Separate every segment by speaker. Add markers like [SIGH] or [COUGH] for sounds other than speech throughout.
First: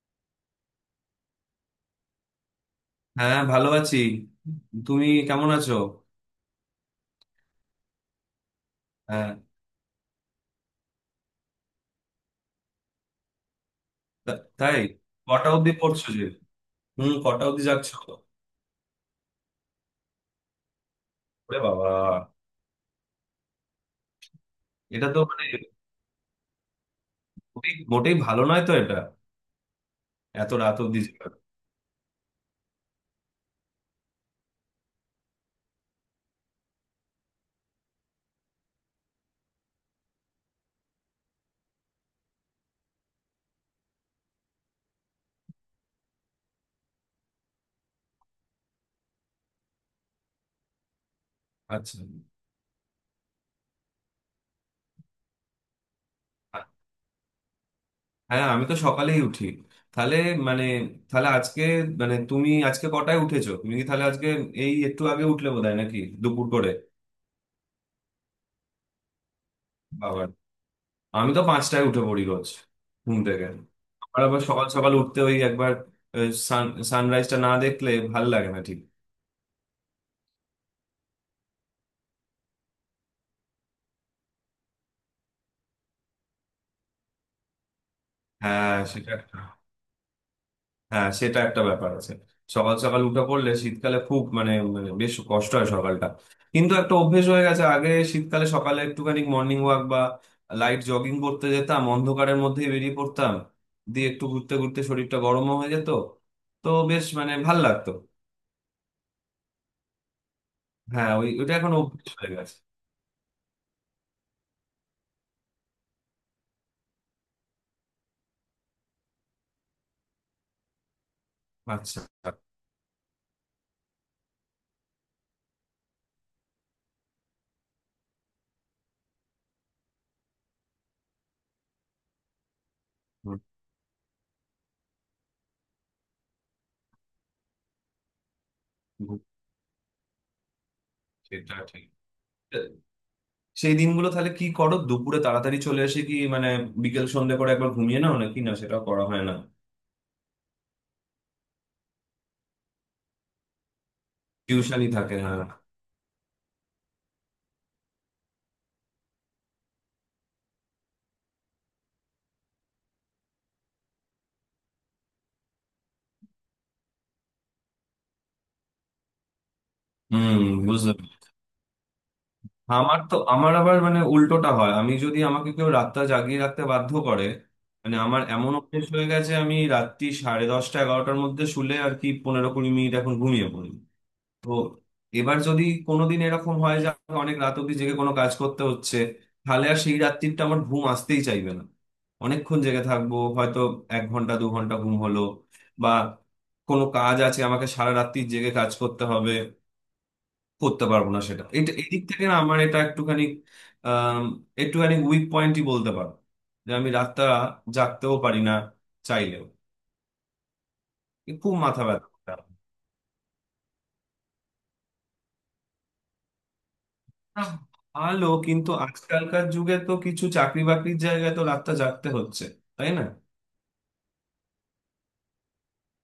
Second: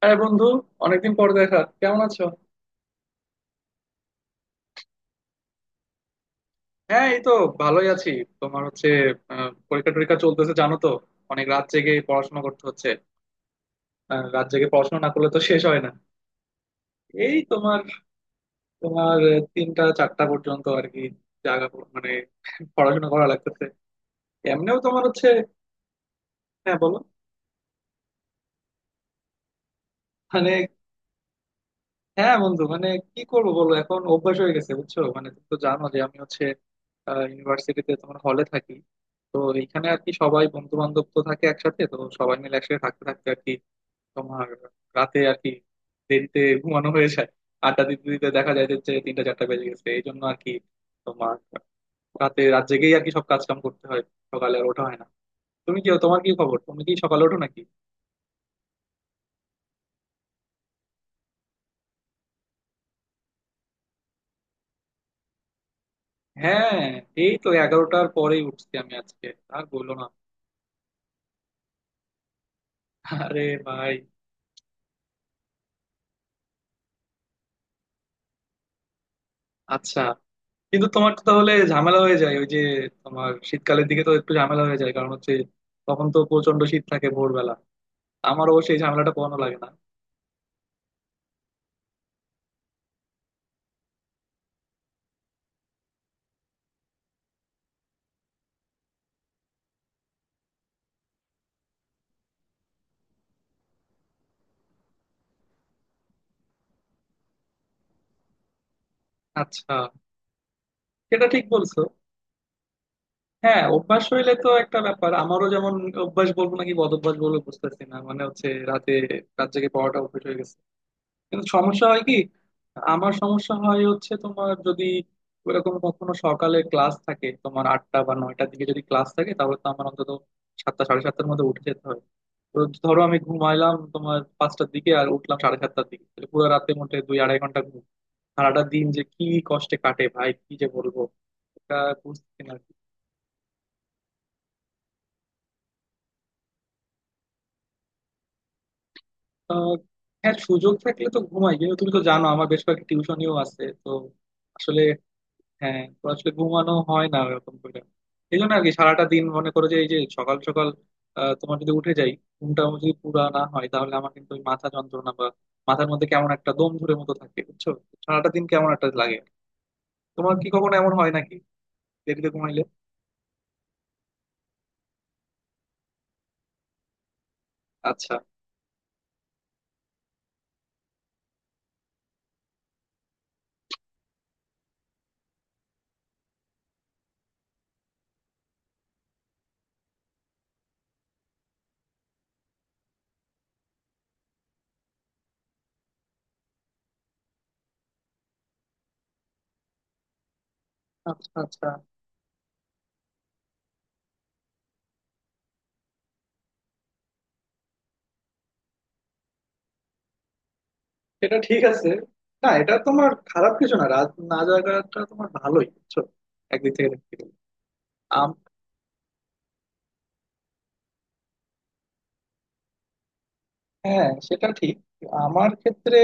Speaker 1: হ্যাঁ বন্ধু, অনেকদিন পর দেখা, কেমন আছো?
Speaker 2: হ্যাঁ, ভালো আছি। তুমি কেমন আছো?
Speaker 1: হ্যাঁ এই তো, ভালোই আছি। তোমার হচ্ছে?
Speaker 2: হ্যাঁ।
Speaker 1: পরীক্ষা টরীক্ষা চলতেছে জানো তো, অনেক রাত জেগে পড়াশোনা করতে হচ্ছে। রাত জেগে
Speaker 2: তাই?
Speaker 1: পড়াশোনা না করলে তো
Speaker 2: কটা
Speaker 1: শেষ
Speaker 2: অবধি
Speaker 1: হয় না।
Speaker 2: পড়ছো যে? হুম,
Speaker 1: এই
Speaker 2: কটা অবধি
Speaker 1: তোমার
Speaker 2: যাচ্ছ?
Speaker 1: তোমার আহ, তিনটা চারটা পর্যন্ত আর কি,
Speaker 2: ওরে বাবা!
Speaker 1: মানে পড়াশোনা করা লাগতেছে। এমনিও তোমার
Speaker 2: এটা তো
Speaker 1: হচ্ছে।
Speaker 2: মানে
Speaker 1: হ্যাঁ বলো,
Speaker 2: খুবই মোটেই ভালো নয় তো, এটা
Speaker 1: মানে
Speaker 2: এত রাত অবধি যাওয়া।
Speaker 1: হ্যাঁ বন্ধু মানে কি করবো বলো, এখন অভ্যাস হয়ে গেছে বুঝছো। মানে তুমি তো জানো যে আমি হচ্ছে ইউনিভার্সিটিতে তোমার হলে থাকি, তো এইখানে আর কি সবাই বন্ধু বান্ধব তো থাকে একসাথে, তো সবাই মিলে একসাথে থাকতে থাকতে আর কি তোমার রাতে আর কি দেরিতে ঘুমানো হয়ে যায়। আড্ডা দিতে দিতে দেখা যায় যে হচ্ছে তিনটা চারটা বেজে গেছে, এই জন্য আর কি তোমার
Speaker 2: আচ্ছা।
Speaker 1: রাতে রাত জেগেই আর কি সব কাজ কাম করতে হয়, সকালে আর ওঠা হয় না। তুমি কি, তোমার কি খবর, তুমি কি সকালে ওঠো নাকি?
Speaker 2: হ্যাঁ, আমি তো সকালেই উঠি। তাহলে মানে তাহলে আজকে, মানে তুমি আজকে কটায় উঠেছো? তুমি কি তাহলে আজকে এই একটু আগে উঠলে, বোধহয় নাকি দুপুর করে?
Speaker 1: হ্যাঁ এই তো এগারোটার পরেই উঠছি আমি আজকে। আর বললো না।
Speaker 2: বাবা, আমি তো 5টায় উঠে পড়ি রোজ ঘুম
Speaker 1: আরে
Speaker 2: থেকে।
Speaker 1: ভাই!
Speaker 2: আর আবার সকাল সকাল উঠতে, ওই একবার সান সানরাইজটা না দেখলে ভাল লাগে না ঠিক।
Speaker 1: আচ্ছা, কিন্তু তোমার তো তাহলে ঝামেলা হয়ে যায় ওই যে, তোমার শীতকালের দিকে তো একটু ঝামেলা হয়ে যায়, কারণ হচ্ছে তখন তো প্রচন্ড শীত থাকে ভোরবেলা। আমারও
Speaker 2: হ্যাঁ,
Speaker 1: সেই ঝামেলাটা পোহানো লাগে না।
Speaker 2: হ্যাঁ সেটা একটা ব্যাপার আছে। সকাল সকাল উঠে পড়লে শীতকালে খুব মানে মানে বেশ কষ্ট হয় সকালটা। কিন্তু একটা অভ্যেস হয়ে গেছে, আগে শীতকালে সকালে একটুখানি মর্নিং ওয়াক বা লাইট জগিং করতে যেতাম, অন্ধকারের মধ্যেই বেরিয়ে পড়তাম। দিয়ে একটু ঘুরতে ঘুরতে শরীরটা গরমও হয়ে যেত। তো বেশ মানে ভাল লাগতো।
Speaker 1: আচ্ছা,
Speaker 2: হ্যাঁ,
Speaker 1: সেটা
Speaker 2: ওই
Speaker 1: ঠিক
Speaker 2: ওটা এখন
Speaker 1: বলছো।
Speaker 2: অভ্যেস হয়ে গেছে।
Speaker 1: হ্যাঁ, অভ্যাস হইলে তো একটা ব্যাপার, আমারও যেমন অভ্যাস বলবো নাকি বদ অভ্যাস বলবো বুঝতেছি না, মানে হচ্ছে রাতে রাত জেগে পড়াটা অভ্যাস হয়ে গেছে। কিন্তু সমস্যা
Speaker 2: আচ্ছা।
Speaker 1: হয় কি, আমার সমস্যা হয় হচ্ছে তোমার যদি ওইরকম কখনো সকালে ক্লাস থাকে, তোমার আটটা বা নয়টার দিকে যদি ক্লাস থাকে তাহলে তো আমার অন্তত সাতটা সাড়ে সাতটার মধ্যে উঠে যেতে হয়। তো ধরো আমি ঘুমাইলাম তোমার পাঁচটার দিকে আর উঠলাম সাড়ে সাতটার দিকে, তাহলে পুরো রাতে মোটে দুই আড়াই ঘন্টা ঘুম। সারাটা দিন যে কি কষ্টে কাটে ভাই, কি যে বলবো!
Speaker 2: সেটা
Speaker 1: এটা
Speaker 2: ঠিক।
Speaker 1: বুঝতে না আরকি।
Speaker 2: সেই দিনগুলো তাহলে কি করো? দুপুরে তাড়াতাড়ি চলে এসে কি মানে বিকেল সন্ধ্যে করে একবার ঘুমিয়ে নাও নাকি? না, সেটাও করা হয় না?
Speaker 1: আহ, হ্যাঁ সুযোগ থাকলে তো ঘুমাই, কিন্তু তুমি তো জানো আমার বেশ কয়েকটা টিউশনিও আছে তো। আসলে,
Speaker 2: টিউশনই থাকে, হ্যাঁ।
Speaker 1: হ্যাঁ তো আসলে ঘুমানো হয় না ওরকম করে। এই জন্য আর কি সারাটা দিন, মনে করো যে এই যে সকাল সকাল তোমার যদি উঠে যাই, ঘুমটা যদি পুরা না হয় তাহলে আমার কিন্তু ওই মাথা যন্ত্রণা বা মাথার মধ্যে কেমন একটা দম ধরে মতো থাকে বুঝছো, সারাটা দিন কেমন একটা লাগে। তোমার
Speaker 2: হুম।
Speaker 1: কি কখনো এমন
Speaker 2: বুঝলাম।
Speaker 1: হয় নাকি, দেরিতে ঘুমাইলে?
Speaker 2: আমার আবার মানে উল্টোটা হয়। আমি যদি আমাকে কেউ রাতটা জাগিয়ে রাখতে বাধ্য করে, মানে
Speaker 1: আচ্ছা
Speaker 2: আমার এমন অভ্যেস হয়ে গেছে, আমি রাত্রি সাড়ে 10টা 11টার মধ্যে শুলে আর কি 15 20 মিনিট এখন ঘুমিয়ে পড়ি। তো এবার যদি কোনোদিন এরকম হয় যে আমাকে অনেক রাত অব্দি জেগে কোনো কাজ করতে হচ্ছে, তাহলে আর সেই রাত্রিটা আমার ঘুম আসতেই চাইবে না। অনেকক্ষণ জেগে থাকবো হয়তো। এক ঘন্টা দু ঘন্টা ঘুম হলো। বা কোনো কাজ আছে, আমাকে সারা রাত্রি জেগে কাজ করতে হবে, করতে পারবো না
Speaker 1: আচ্ছা
Speaker 2: সেটা।
Speaker 1: আচ্ছা।
Speaker 2: এটা এদিক থেকে না, আমার এটা একটুখানি আহ একটুখানি উইক পয়েন্টই বলতে পারো, যে আমি রাতটা জাগতেও পারি না চাইলেও। এ
Speaker 1: এটা
Speaker 2: খুব
Speaker 1: ঠিক
Speaker 2: মাথা
Speaker 1: আছে,
Speaker 2: ব্যথা।
Speaker 1: না এটা তোমার খারাপ কিছু না, রাত না জাগাটা তোমার ভালোই বুঝছো, একদিক থেকে দেখতে গেলে।
Speaker 2: না, ভালো, কিন্তু আজকালকার যুগে তো কিছু চাকরি বাকরির জায়গায় তো রাতটা জাগতে হচ্ছে, তাই না?
Speaker 1: হ্যাঁ সেটা ঠিক। আমার ক্ষেত্রে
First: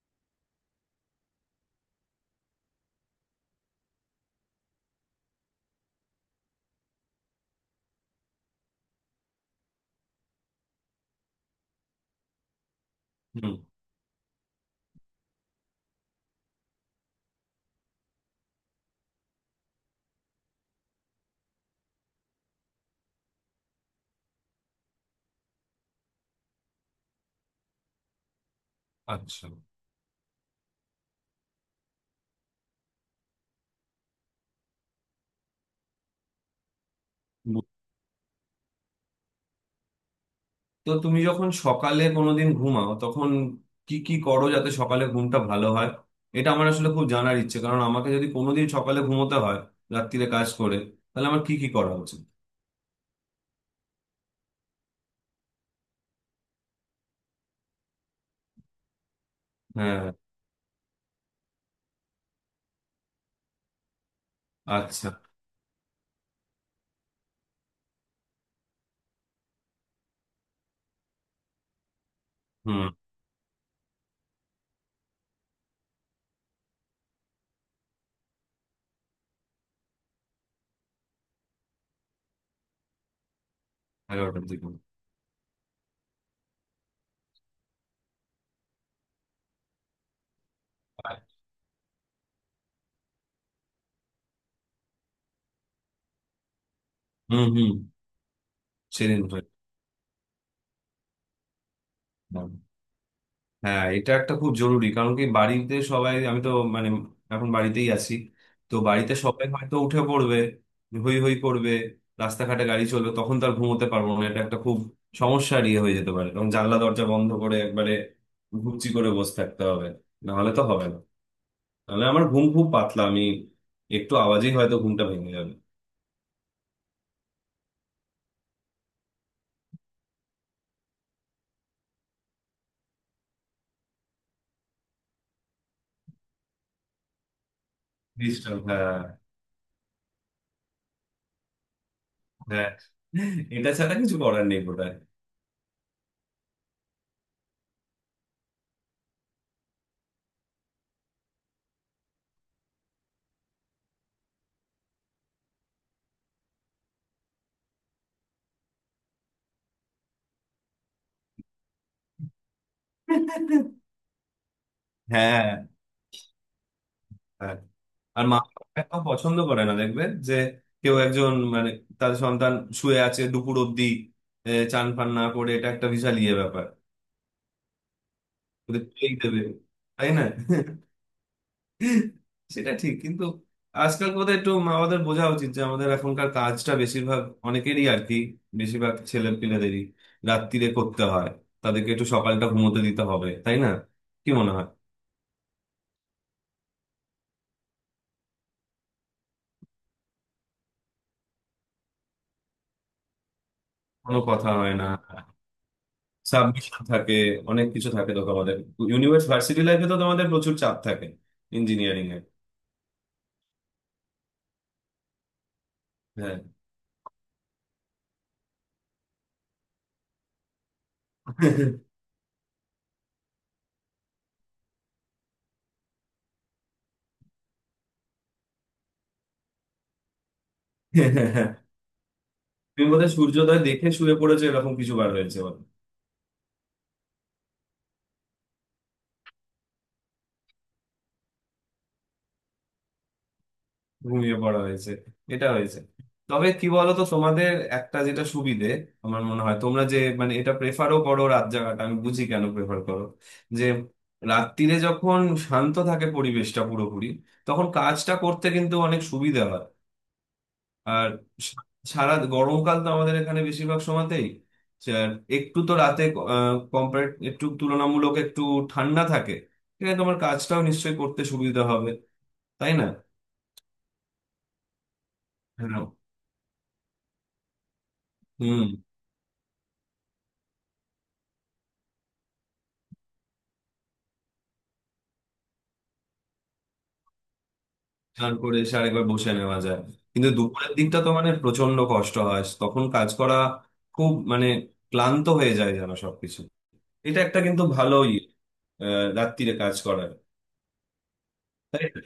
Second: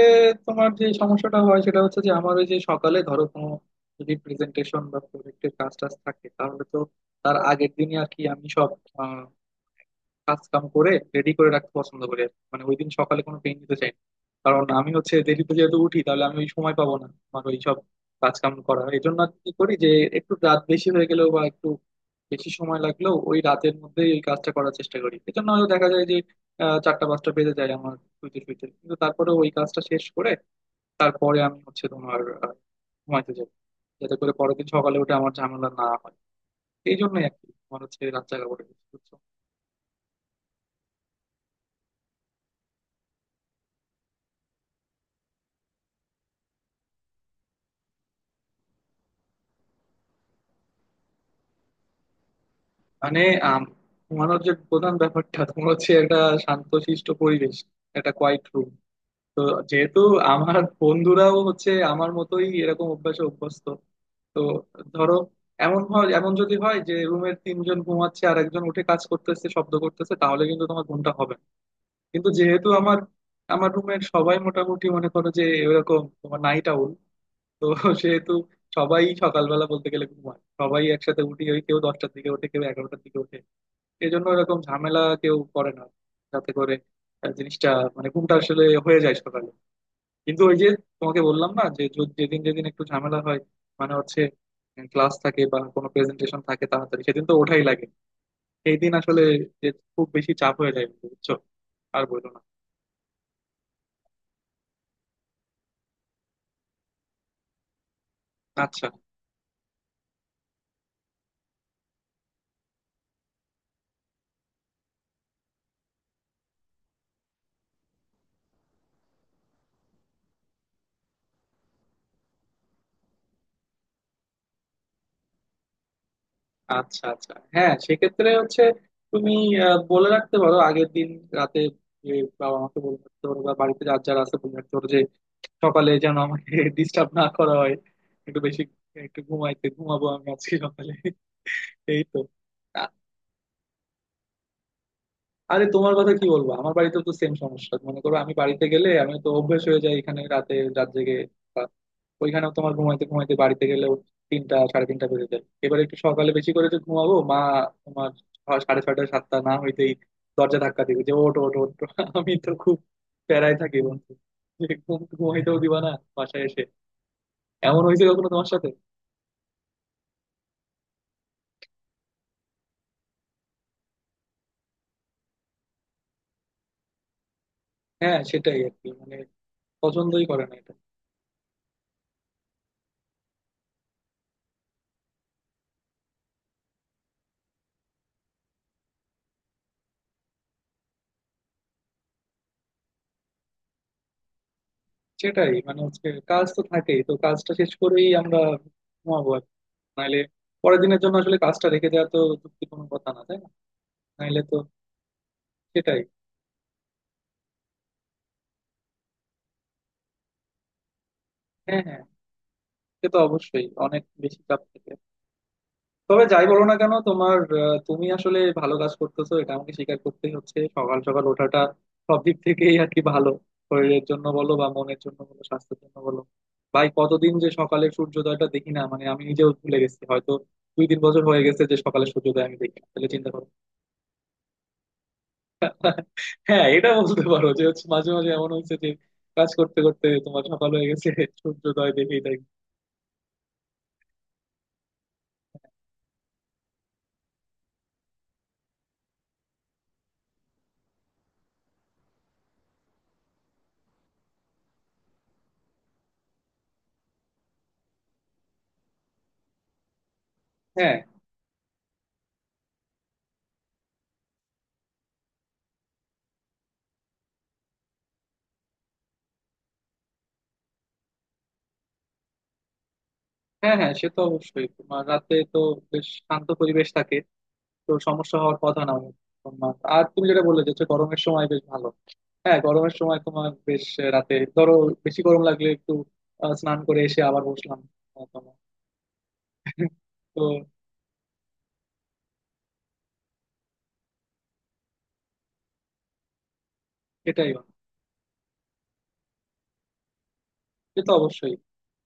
Speaker 1: তোমার যে সমস্যাটা হয় সেটা হচ্ছে যে আমার ওই যে সকালে ধরো কোনো যদি প্রেজেন্টেশন বা প্রজেক্টের কাজ টাজ থাকে তাহলে তো তার আগের দিনই আর কি আমি সব আহ, কাজ কাম করে রেডি করে রাখতে পছন্দ করি আর কি। মানে ওই দিন সকালে কোনো
Speaker 2: হুম।
Speaker 1: পেন নিতে চাই না, কারণ আমি হচ্ছে দেরিতে যেহেতু উঠি তাহলে আমি ওই সময় পাবো না আমার ওই সব কাজ কাম করা। এই জন্য আর কি করি যে একটু রাত বেশি হয়ে গেলেও বা একটু বেশি সময় লাগলেও ওই রাতের মধ্যেই ওই কাজটা করার চেষ্টা করি, এজন্য হয়তো দেখা যায় চারটা পাঁচটা বেজে যায় আমার শুইতে শুইতে, কিন্তু তারপরে
Speaker 2: আচ্ছা।
Speaker 1: ওই কাজটা শেষ করে তারপরে আমি হচ্ছে তোমার ঘুমাইতে যাই, যাতে করে পরের দিন সকালে উঠে আমার ঝামেলা না হয়। এই জন্যই আর কি
Speaker 2: বু-
Speaker 1: তোমার হচ্ছে রাত জাগা পড়ে গেছে, বুঝছো।
Speaker 2: তো তুমি যখন সকালে কোনোদিন ঘুমাও তখন কি কি করো যাতে সকালে ঘুমটা ভালো হয়? এটা আমার আসলে খুব জানার ইচ্ছে, কারণ আমাকে যদি কোনোদিন সকালে ঘুমোতে হয় রাত্তিরে কাজ করে, তাহলে আমার কি কি করা উচিত?
Speaker 1: মানে আম, ঘুমানোর যে প্রধান ব্যাপারটা তোমার হচ্ছে একটা শান্তশিষ্ট পরিবেশ, একটা কোয়াইট রুম। তো যেহেতু
Speaker 2: হ্যাঁ।
Speaker 1: আমার বন্ধুরাও হচ্ছে আমার মতোই এরকম অভ্যাসে অভ্যস্ত, তো
Speaker 2: আচ্ছা।
Speaker 1: ধরো এমন হয়, এমন যদি হয় যে রুমের তিনজন ঘুমাচ্ছে আর একজন উঠে কাজ করতেছে শব্দ করতেছে তাহলে কিন্তু তোমার ঘুমটা হবে না। কিন্তু যেহেতু
Speaker 2: হুম।
Speaker 1: আমার আমার রুমের সবাই মোটামুটি মনে করো যে এরকম তোমার নাইট আউল, তো সেহেতু সবাই সকালবেলা বলতে গেলে ঘুমায়, সবাই একসাথে উঠি, ওই কেউ দশটার দিকে ওঠে, কেউ এগারোটার দিকে ওঠে, এই জন্য
Speaker 2: এগারোটার
Speaker 1: এরকম
Speaker 2: দিকে
Speaker 1: ঝামেলা কেউ করে না। যাতে করে জিনিসটা, মানে ঘুমটা আসলে হয়ে যায় সকালে। কিন্তু ওই যে তোমাকে বললাম না যে যেদিন যেদিন একটু ঝামেলা হয়, মানে হচ্ছে ক্লাস থাকে বা কোনো প্রেজেন্টেশন থাকে তাড়াতাড়ি, সেদিন তো
Speaker 2: হুম,
Speaker 1: ওঠাই
Speaker 2: হুম।
Speaker 1: লাগে। সেই দিন আসলে
Speaker 2: সেদিন।
Speaker 1: যে খুব বেশি চাপ হয়ে যায় বুঝছো। আর বললো না।
Speaker 2: হয়। হ্যাঁ, এটা একটা খুব জরুরি। কারণ কি, বাড়িতে সবাই, আমি তো মানে এখন বাড়িতেই আছি। তো
Speaker 1: আচ্ছা
Speaker 2: বাড়িতে সবাই হয়তো উঠে পড়বে, হই হই করবে, রাস্তাঘাটে গাড়ি চলবে, তখন তার ঘুমোতে পারবো না। এটা একটা খুব সমস্যার ইয়ে হয়ে যেতে পারে। কারণ জানলা দরজা বন্ধ করে একবারে ঘুপচি করে বসে থাকতে হবে, না হলে তো হবে না। নাহলে আমার ঘুম খুব পাতলা, আমি একটু আওয়াজেই হয়তো ঘুমটা ভেঙে যাবে।
Speaker 1: আচ্ছা আচ্ছা, হ্যাঁ সেক্ষেত্রে হচ্ছে তুমি বলে রাখতে পারো আগের দিন রাতে, যে বাবা মাকে বলে রাখতে পারো বা বাড়িতে যার যারা আছে বলে রাখতে পারো যে সকালে যেন আমাকে [LAUGHS] ডিস্টার্ব না করা হয়, একটু
Speaker 2: ডিস্টার্ব,
Speaker 1: বেশি
Speaker 2: হ্যাঁ।
Speaker 1: একটু ঘুমাইতে ঘুমাবো আমি আজকে সকালে [LAUGHS] এই তো।
Speaker 2: হ্যাঁ,
Speaker 1: আ-
Speaker 2: এটা ছাড়া কিছু করার নেই বোধহয়।
Speaker 1: আরে তোমার কথা কি বলবো, আমার বাড়িতে তো সেম সমস্যা! মনে করো আমি বাড়িতে গেলে, আমি তো অভ্যেস হয়ে যাই এখানে রাতে রাত জেগে, ওইখানেও তোমার ঘুমাইতে ঘুমাইতে বাড়িতে গেলেও তিনটা সাড়ে তিনটা বেজে যায়। এবার একটু সকালে বেশি করে যে ঘুমাবো, মা তোমার সাড়ে ছয়টা সাতটা না হইতেই দরজা ধাক্কা দিবে যে ওঠো ওঠো ওঠো। [LAUGHS] আমি তো খুব প্যারায় থাকি বন্ধু, যে ঘুম
Speaker 2: হ্যাঁ, হ্যাঁ।
Speaker 1: ঘুমাইতেও দিবা না বাসায় এসে?
Speaker 2: হ্যাঁ।
Speaker 1: এমন হয়েছে
Speaker 2: আর
Speaker 1: কখনো
Speaker 2: মা
Speaker 1: তোমার সাথে?
Speaker 2: বাবা এটাও পছন্দ করে না, দেখবে যে কেউ একজন মানে তার সন্তান শুয়ে আছে দুপুর অব্দি, চান ফান না করে, এটা একটা বিশাল ইয়ে ব্যাপার।
Speaker 1: হ্যাঁ সেটাই আর
Speaker 2: ওদের
Speaker 1: কি, মানে
Speaker 2: খেয়েই দেবে, তাই
Speaker 1: পছন্দই
Speaker 2: না?
Speaker 1: করে না এটা।
Speaker 2: সেটা ঠিক, কিন্তু আজকাল বোধহয় একটু মা বাবাদের বোঝা উচিত যে আমাদের এখনকার কাজটা বেশিরভাগ, অনেকেরই আর কি, বেশিরভাগ ছেলে পিলেদেরই রাত্তিরে করতে হয়। তাদেরকে একটু সকালটা ঘুমোতে দিতে হবে, তাই না? কি মনে হয়?
Speaker 1: সেটাই, মানে হচ্ছে কাজ তো থাকেই, তো কাজটা শেষ করেই আমরা ঘুমাবো আর কি। নাইলে পরের দিনের জন্য আসলে কাজটা রেখে দেওয়া তো যুক্তি কোনো কথা না তাই না।
Speaker 2: কোনো
Speaker 1: নাইলে
Speaker 2: কথা
Speaker 1: তো
Speaker 2: হয় না।
Speaker 1: সেটাই।
Speaker 2: সাবমিশন থাকে, অনেক কিছু থাকে তো তোমাদের। ভার্সিটি লাইফে তো তোমাদের প্রচুর চাপ থাকে,
Speaker 1: হ্যাঁ হ্যাঁ,
Speaker 2: ইঞ্জিনিয়ারিং এ।
Speaker 1: সে তো অবশ্যই অনেক বেশি চাপ থাকে। তবে
Speaker 2: হ্যাঁ।
Speaker 1: যাই বলো না কেন তোমার তুমি আসলে ভালো কাজ করতেছো, এটা আমাকে স্বীকার করতেই হচ্ছে, সকাল সকাল ওঠাটা সব দিক থেকেই আর কি ভালো, শরীরের জন্য বলো বা মনের জন্য বলো, স্বাস্থ্যের জন্য বলো। ভাই কতদিন যে সকালে সূর্যোদয়টা দেখি না, মানে আমি নিজেও ভুলে গেছি হয়তো, দুই তিন বছর হয়ে গেছে যে সকালে সূর্যোদয় আমি দেখি না,
Speaker 2: তুমি
Speaker 1: তাহলে
Speaker 2: বোধহয়
Speaker 1: চিন্তা করো।
Speaker 2: সূর্যোদয় দেখে শুয়ে পড়েছো, এরকম কিছু বার হয়েছে বলো।
Speaker 1: [LAUGHS] হ্যাঁ এটা বলতে পারো যে হচ্ছে মাঝে মাঝে এমন হয়েছে যে কাজ করতে করতে তোমার সকাল হয়ে গেছে, সূর্যোদয় দেখেই দেখি।
Speaker 2: ঘুমিয়ে পড়া হয়েছে, এটা হয়েছে। তবে কি বলতো, তোমাদের একটা যেটা সুবিধে, আমার মনে হয় তোমরা যে মানে এটা প্রেফারও করো রাত জাগাটা, আমি বুঝি কেন প্রেফার করো। যে রাত্তিরে যখন শান্ত থাকে পরিবেশটা পুরোপুরি, তখন কাজটা করতে কিন্তু অনেক সুবিধা হয়। আর সা- সারা গরমকাল তো আমাদের এখানে বেশিরভাগ সময়তেই যা- একটু তো রাতে কম্পারেট একটু তুলনামূলক একটু ঠান্ডা থাকে। এখানে তোমার কাজটাও নিশ্চয়ই করতে সুবিধা হবে, তাই না?
Speaker 1: হ্যাঁ হ্যাঁ, সে তো অবশ্যই তোমার রাতে তো
Speaker 2: হ্যাঁ।
Speaker 1: বেশ শান্ত পরিবেশ থাকে, তো সমস্যা হওয়ার
Speaker 2: হুম।
Speaker 1: কথা না তোমার। আর তুমি যেটা বললে যে হচ্ছে গরমের সময় বেশ ভালো, হ্যাঁ গরমের সময় তোমার বেশ, রাতে ধরো বেশি গরম লাগলে একটু স্নান করে এসে আবার বসলাম। আহ,
Speaker 2: স্নান
Speaker 1: তোমার
Speaker 2: করে এসে আরেকবার বসে নেওয়া যায়। কিন্তু
Speaker 1: তো
Speaker 2: দুপুরের দিকটা তো মানে প্রচন্ড কষ্ট হয় তখন কাজ করা। খুব মানে ক্লান্ত হয়ে যায় যেন সবকিছু। এটা একটা
Speaker 1: এটাই
Speaker 2: কিন্তু
Speaker 1: হয়।
Speaker 2: ভালোই আহ রাত্তিরে কাজ করার,
Speaker 1: সে তো অবশ্যই,
Speaker 2: তাই না?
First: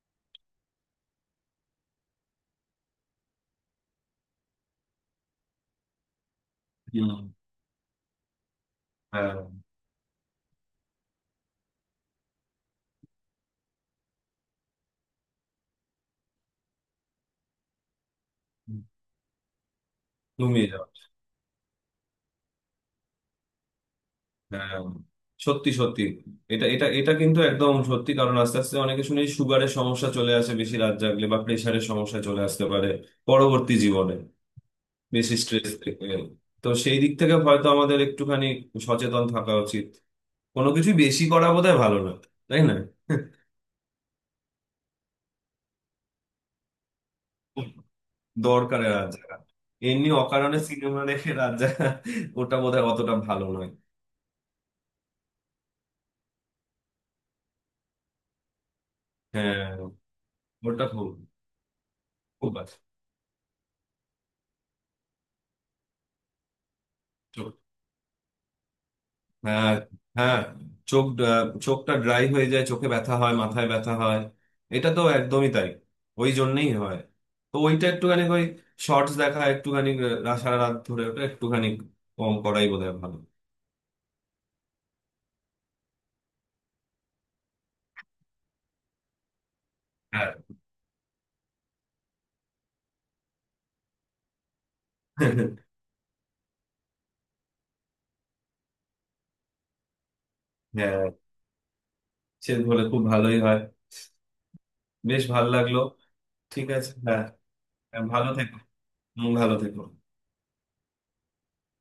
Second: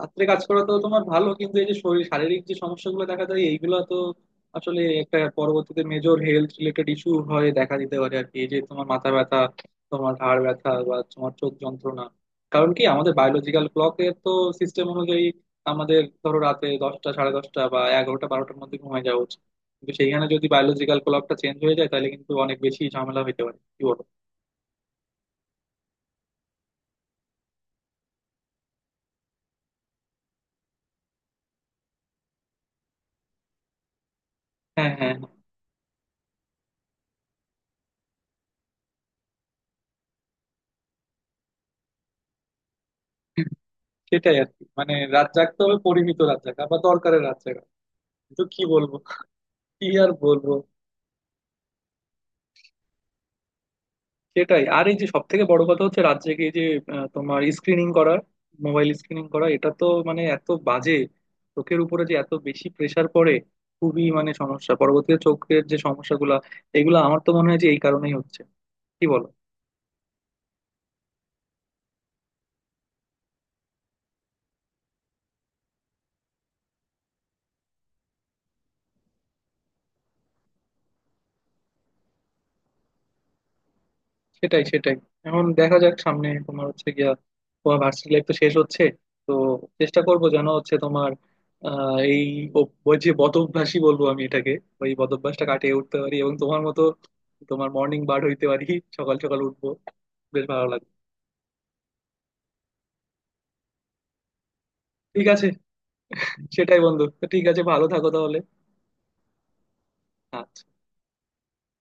Speaker 1: রাত্রে কাজ করা তো তোমার ভালো, কিন্তু এই যে শরীর শারীরিক যে সমস্যাগুলো দেখা যায় এইগুলো তো আসলে একটা পরবর্তীতে মেজর হেলথ রিলেটেড ইস্যু
Speaker 2: হুম।
Speaker 1: হয়ে দেখা দিতে পারে আর কি, এই যে তোমার মাথা
Speaker 2: হ্যাঁ।
Speaker 1: ব্যথা, তোমার ঘাড় ব্যথা বা তোমার চোখ যন্ত্রণা। কারণ কি আমাদের বায়োলজিক্যাল ক্লকের তো সিস্টেম অনুযায়ী আমাদের ধরো রাতে দশটা সাড়ে দশটা বা এগারোটা বারোটার মধ্যে ঘুমায় যাওয়া উচিত, কিন্তু সেইখানে যদি
Speaker 2: ঘুমিয়ে যাওয়া।
Speaker 1: বায়োলজিক্যাল ক্লকটা চেঞ্জ হয়ে যায় তাহলে কিন্তু অনেক বেশি ঝামেলা হইতে পারে, কি বলো?
Speaker 2: হ্যাঁ, সত্যি সত্যি। এটা এটা এটা কিন্তু একদম সত্যি। কারণ আস্তে আস্তে অনেকে শুনি সুগারের সমস্যা চলে আসে বেশি রাত জাগলে, বা প্রেশারের সমস্যা চলে আসতে পারে পরবর্তী জীবনে,
Speaker 1: হ্যাঁ হ্যাঁ
Speaker 2: বেশি
Speaker 1: হ্যাঁ।
Speaker 2: স্ট্রেস থেকে। তো সেই দিক থেকে হয়তো আমাদের একটুখানি সচেতন থাকা উচিত। কোনো কিছু বেশি করা বোধহয় ভালো না, তাই না?
Speaker 1: সেটাই আর কি, মানে রাত জাগতে হবে পরিমিত রাত জাগা বা দরকারের রাত জাগা, তো কি
Speaker 2: দরকারে
Speaker 1: বলবো,
Speaker 2: রাত জাগা,
Speaker 1: কি
Speaker 2: এমনি
Speaker 1: আর বলবো।
Speaker 2: অকারণে সিনেমা দেখে রাত জাগা, ওটা বোধহয় অতটা ভালো নয়।
Speaker 1: সেটাই, আর এই যে সব থেকে বড় কথা হচ্ছে রাত জেগে এই যে তোমার স্ক্রিনিং করা, মোবাইল স্ক্রিনিং করা,
Speaker 2: হ্যাঁ,
Speaker 1: এটা তো মানে এত
Speaker 2: ওটা
Speaker 1: বাজে!
Speaker 2: খুব,
Speaker 1: চোখের উপরে যে এত
Speaker 2: খুব
Speaker 1: বেশি
Speaker 2: বাজে।
Speaker 1: প্রেসার পড়ে, খুবই মানে সমস্যা পরবর্তীতে, চোখের যে সমস্যাগুলা এগুলো আমার তো মনে হয় যে এই কারণেই হচ্ছে, কি বলো।
Speaker 2: হ্যাঁ, হ্যাঁ। চোখ, চোখটা ড্রাই হয়ে যায়, চোখে ব্যথা হয়, মাথায় ব্যথা হয়, এটা তো একদমই তাই। ওই জন্যই হয়। তো ওইটা একটুখানি ওই শর্টস দেখা একটুখানি, সারা রাত ধরে ওটা একটুখানি কম করাই বোধহয় ভালো।
Speaker 1: সেটাই সেটাই। এখন দেখা যাক সামনে তোমার হচ্ছে গিয়া, তোমার ভার্সিটি লাইফ তো শেষ হচ্ছে, তো চেষ্টা করব
Speaker 2: হ্যাঁ।
Speaker 1: যেন হচ্ছে তোমার এই ওই যে বদ অভ্যাসই বলবো আমি এটাকে, ওই বদ অভ্যাসটা কাটিয়ে
Speaker 2: [LAUGHS]
Speaker 1: উঠতে পারি এবং তোমার মতো তোমার মর্নিং বার্ড হইতে পারি, সকাল সকাল উঠবো, বেশ ভালো লাগবে।
Speaker 2: হ্যাঁ, সে বলে খুব ভালোই হয়। বেশ
Speaker 1: ঠিক আছে,
Speaker 2: ভালো লাগলো। ঠিক
Speaker 1: সেটাই
Speaker 2: আছে,
Speaker 1: বন্ধু,
Speaker 2: হ্যাঁ।
Speaker 1: তো ঠিক আছে, ভালো
Speaker 2: হ্যাঁ,
Speaker 1: থাকো
Speaker 2: ভালো
Speaker 1: তাহলে।
Speaker 2: থেকো। হুম, ভালো থেকো।
Speaker 1: আচ্ছা।